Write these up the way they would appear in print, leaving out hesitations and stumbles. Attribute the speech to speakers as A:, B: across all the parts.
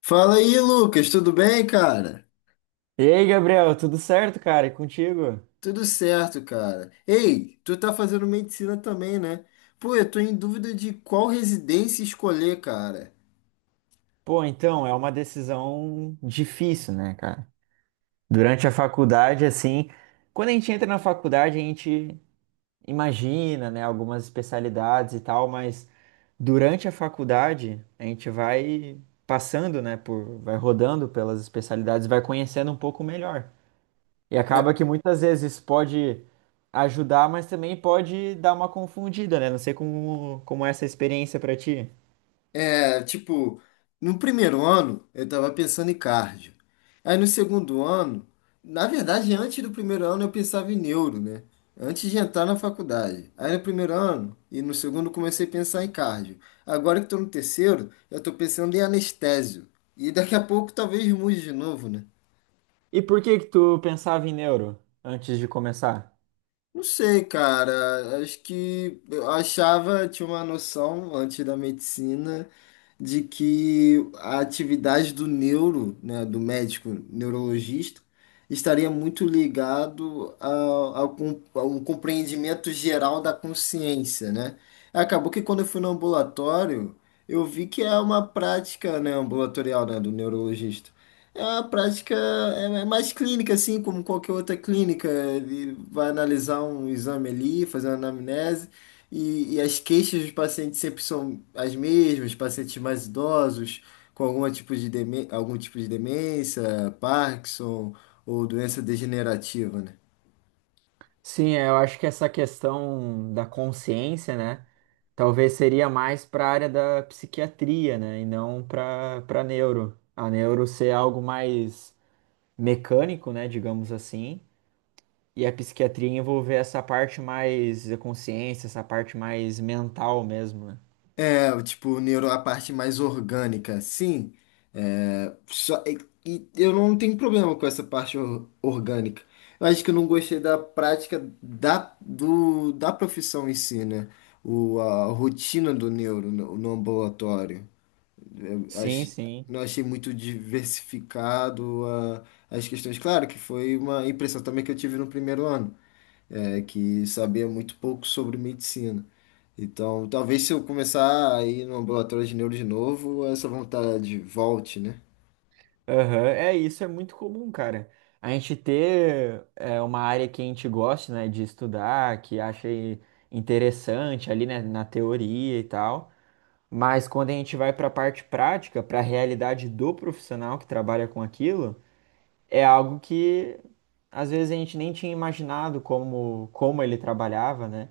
A: Fala aí, Lucas, tudo bem, cara?
B: E aí, Gabriel, tudo certo, cara? E contigo?
A: Tudo certo, cara. Ei, tu tá fazendo medicina também, né? Pô, eu tô em dúvida de qual residência escolher, cara.
B: Pô, então, é uma decisão difícil, né, cara? Durante a faculdade, assim, quando a gente entra na faculdade, a gente imagina, né, algumas especialidades e tal, mas durante a faculdade, a gente vai passando, né, vai rodando pelas especialidades, vai conhecendo um pouco melhor. E acaba que muitas vezes isso pode ajudar, mas também pode dar uma confundida, né? Não sei como é essa experiência pra ti.
A: É, tipo, no primeiro ano eu tava pensando em cardio. Aí no segundo ano, na verdade, antes do primeiro ano eu pensava em neuro, né? Antes de entrar na faculdade. Aí no primeiro ano e no segundo eu comecei a pensar em cardio. Agora que tô no terceiro, eu tô pensando em anestésio. E daqui a pouco talvez mude de novo, né?
B: E por que que tu pensava em neuro antes de começar?
A: Não sei, cara. Acho que eu achava, tinha uma noção antes da medicina de que a atividade do neuro, né, do médico neurologista, estaria muito ligado ao compreendimento geral da consciência, né? Acabou que quando eu fui no ambulatório, eu vi que é uma prática, né, ambulatorial, né, do neurologista. É uma prática é mais clínica, assim, como qualquer outra clínica. Ele vai analisar um exame ali, fazer uma anamnese, e as queixas dos pacientes sempre são as mesmas, pacientes mais idosos, com algum tipo de demência, Parkinson ou doença degenerativa, né?
B: Sim, é, eu acho que essa questão da consciência, né? Talvez seria mais para a área da psiquiatria, né? E não para neuro. A neuro ser algo mais mecânico, né? Digamos assim. E a psiquiatria envolver essa parte mais da consciência, essa parte mais mental mesmo, né?
A: É, tipo, neuro, a parte mais orgânica, sim. É, só, e eu não tenho problema com essa orgânica. Eu acho que eu não gostei da prática da profissão em si, né? A rotina do neuro no ambulatório.
B: Sim,
A: Ach-
B: sim.
A: não achei muito diversificado as questões. Claro que foi uma impressão também que eu tive no primeiro ano é, que sabia muito pouco sobre medicina. Então, talvez se eu começar a ir no ambulatório de neuro de novo, essa vontade volte, né?
B: Aham, é, isso é muito comum, cara. A gente ter uma área que a gente gosta, né, de estudar, que acha interessante ali, né, na teoria e tal. Mas quando a gente vai para a parte prática, para a realidade do profissional que trabalha com aquilo, é algo que às vezes a gente nem tinha imaginado como ele trabalhava, né?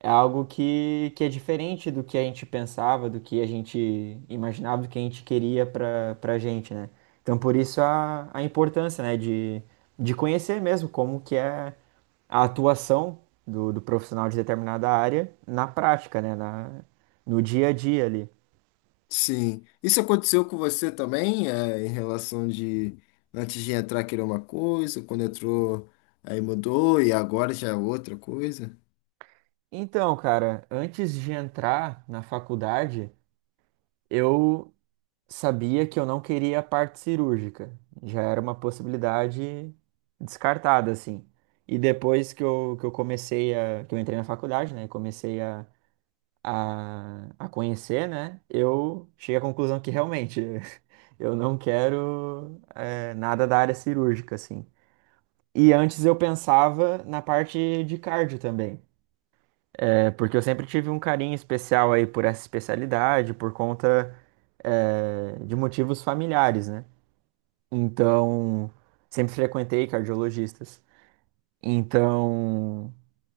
B: É algo que é diferente do que a gente pensava, do que a gente imaginava, do que a gente queria para gente, né? Então, por isso a importância, né, de conhecer mesmo como que é a atuação do profissional de determinada área na prática, né, no dia a dia ali.
A: Sim. Isso aconteceu com você também, é, em relação de antes de entrar querer uma coisa, quando entrou aí mudou e agora já é outra coisa?
B: Então, cara, antes de entrar na faculdade, eu sabia que eu não queria a parte cirúrgica. Já era uma possibilidade descartada, assim. E depois que eu comecei que eu entrei na faculdade, né, e comecei a conhecer, né, eu cheguei à conclusão que realmente eu não quero nada da área cirúrgica, assim. E antes eu pensava na parte de cardio também. É, porque eu sempre tive um carinho especial aí por essa especialidade, por conta, de motivos familiares, né? Então, sempre frequentei cardiologistas. Então,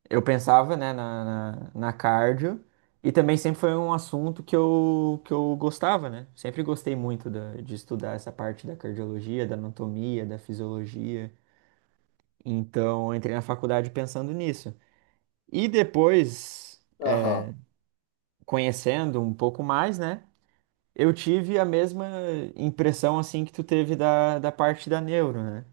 B: eu pensava, né, na cardio. E também sempre foi um assunto que eu gostava, né? Sempre gostei muito de estudar essa parte da cardiologia, da anatomia, da fisiologia. Então, eu entrei na faculdade pensando nisso. E depois,
A: Aham.
B: conhecendo um pouco mais, né? Eu tive a mesma impressão, assim, que tu teve da parte da neuro, né?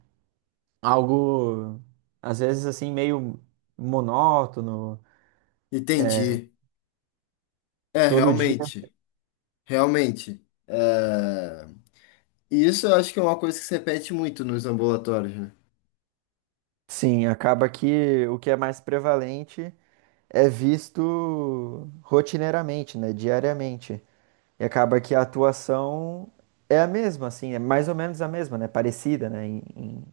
B: Algo às vezes assim meio monótono,
A: Entendi. É,
B: todo dia.
A: realmente, realmente. É, e isso eu acho que é uma coisa que se repete muito nos ambulatórios, né?
B: Sim, acaba que o que é mais prevalente é visto rotineiramente, né, diariamente. E acaba que a atuação é a mesma, assim, é mais ou menos a mesma, né, parecida, né,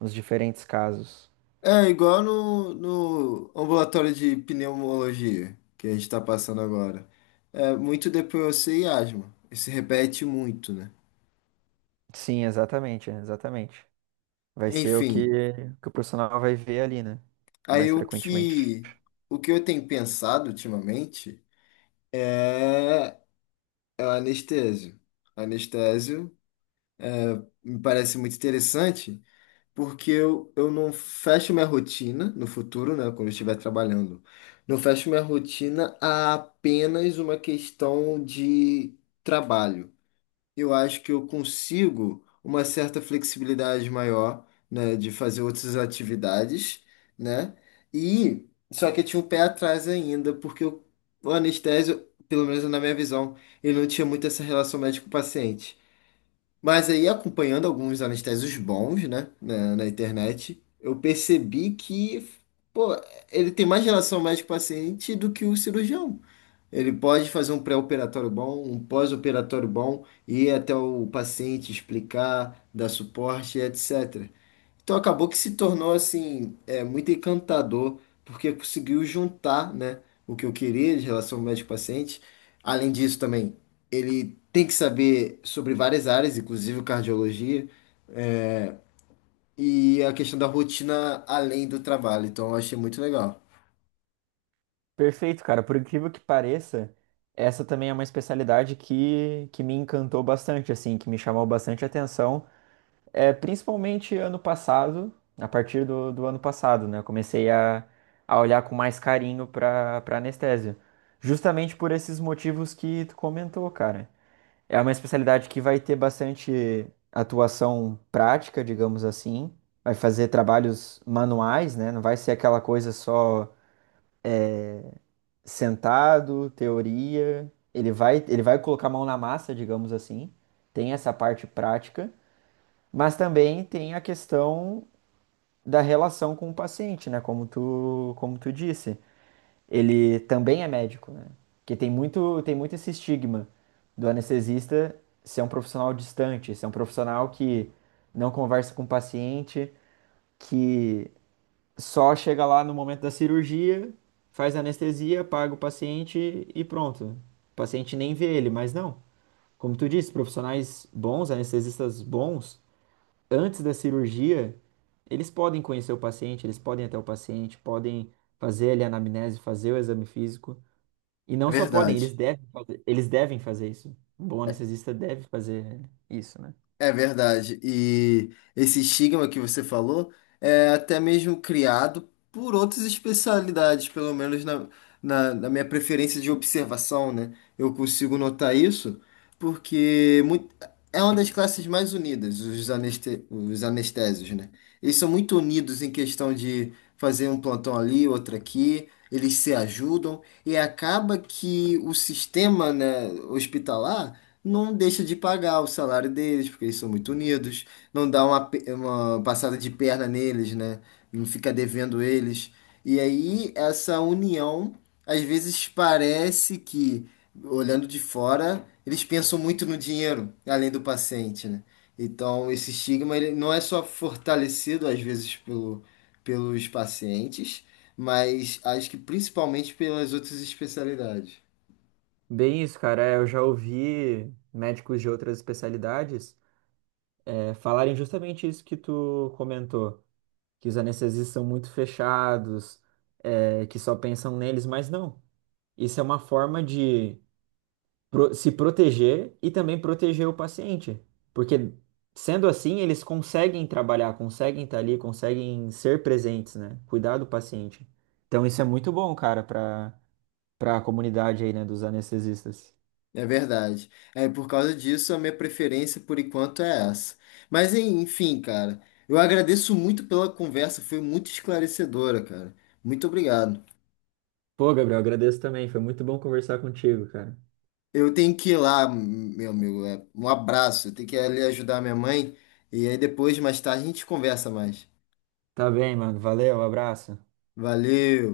B: nos diferentes casos.
A: É igual no ambulatório de pneumologia que a gente está passando agora. É muito DPOC e asma. Isso repete muito, né?
B: Sim, exatamente, é, exatamente. Vai ser o
A: Enfim,
B: que, que o profissional vai ver ali, né,
A: aí
B: mais
A: o
B: frequentemente.
A: que, o que eu tenho pensado ultimamente é, é o anestésio. Anestésio me parece muito interessante, porque eu não fecho minha rotina no futuro, né, quando eu estiver trabalhando. Não fecho minha rotina a apenas uma questão de trabalho. Eu acho que eu consigo uma certa flexibilidade maior, né, de fazer outras atividades, né? E só que eu tinha um pé atrás ainda, o anestésio, pelo menos na minha visão, ele não tinha muito essa relação médico-paciente. Mas aí, acompanhando alguns anestésicos bons, né, na internet, eu percebi que, pô, ele tem mais relação médico-paciente do que o cirurgião. Ele pode fazer um pré-operatório bom, um pós-operatório bom, ir até o paciente, explicar, dar suporte, etc. Então acabou que se tornou assim, é, muito encantador, porque conseguiu juntar, né, o que eu queria de relação ao médico-paciente. Além disso também, ele tem que saber sobre várias áreas, inclusive cardiologia, e a questão da rotina além do trabalho. Então eu achei muito legal.
B: Perfeito, cara. Por incrível que pareça, essa também é uma especialidade que me encantou bastante, assim, que me chamou bastante atenção. É, principalmente ano passado, a partir do ano passado, né? Eu comecei a olhar com mais carinho para anestesia. Justamente por esses motivos que tu comentou, cara. É uma especialidade que vai ter bastante atuação prática, digamos assim. Vai fazer trabalhos manuais, né? Não vai ser aquela coisa só sentado, teoria. Ele vai colocar a mão na massa, digamos assim. Tem essa parte prática, mas também tem a questão da relação com o paciente, né? Como tu disse. Ele também é médico, né? Porque tem muito esse estigma do anestesista ser um profissional distante, ser um profissional que não conversa com o paciente, que só chega lá no momento da cirurgia, faz anestesia, paga o paciente e pronto. O paciente nem vê ele, mas não. Como tu disse, profissionais bons, anestesistas bons, antes da cirurgia, eles podem conhecer o paciente, eles podem ir até o paciente, podem fazer ali a anamnese, fazer o exame físico. E não
A: É
B: só podem,
A: verdade.
B: eles devem fazer isso. Um bom anestesista deve fazer isso, né?
A: É verdade. E esse estigma que você falou é até mesmo criado por outras especialidades, pelo menos na minha preferência de observação, né? Eu consigo notar isso porque muito, é uma das classes mais unidas, os anestésios, né? Eles são muito unidos em questão de fazer um plantão ali, outro aqui, eles se ajudam e acaba que o sistema, né, hospitalar não deixa de pagar o salário deles, porque eles são muito unidos, não dá uma passada de perna neles, né? Não fica devendo eles. E aí, essa união, às vezes parece que, olhando de fora, eles pensam muito no dinheiro, além do paciente, né? Então, esse estigma ele não é só fortalecido, às vezes, pelos pacientes, mas acho que principalmente pelas outras especialidades.
B: Bem isso, cara. É, eu já ouvi médicos de outras especialidades falarem justamente isso que tu comentou, que os anestesistas são muito fechados, é, que só pensam neles, mas não. Isso é uma forma de se proteger e também proteger o paciente, porque sendo assim, eles conseguem trabalhar, conseguem estar ali, conseguem ser presentes, né? Cuidar do paciente. Então isso é muito bom, cara, para a comunidade aí, né, dos anestesistas.
A: É verdade. É por causa disso a minha preferência por enquanto é essa. Mas enfim, cara, eu agradeço muito pela conversa, foi muito esclarecedora, cara. Muito obrigado.
B: Pô, Gabriel, agradeço também, foi muito bom conversar contigo, cara.
A: Eu tenho que ir lá, meu amigo. Um abraço. Eu tenho que ir ali ajudar minha mãe e aí depois mais tarde a gente conversa mais.
B: Tá bem, mano. Valeu, abraço.
A: Valeu.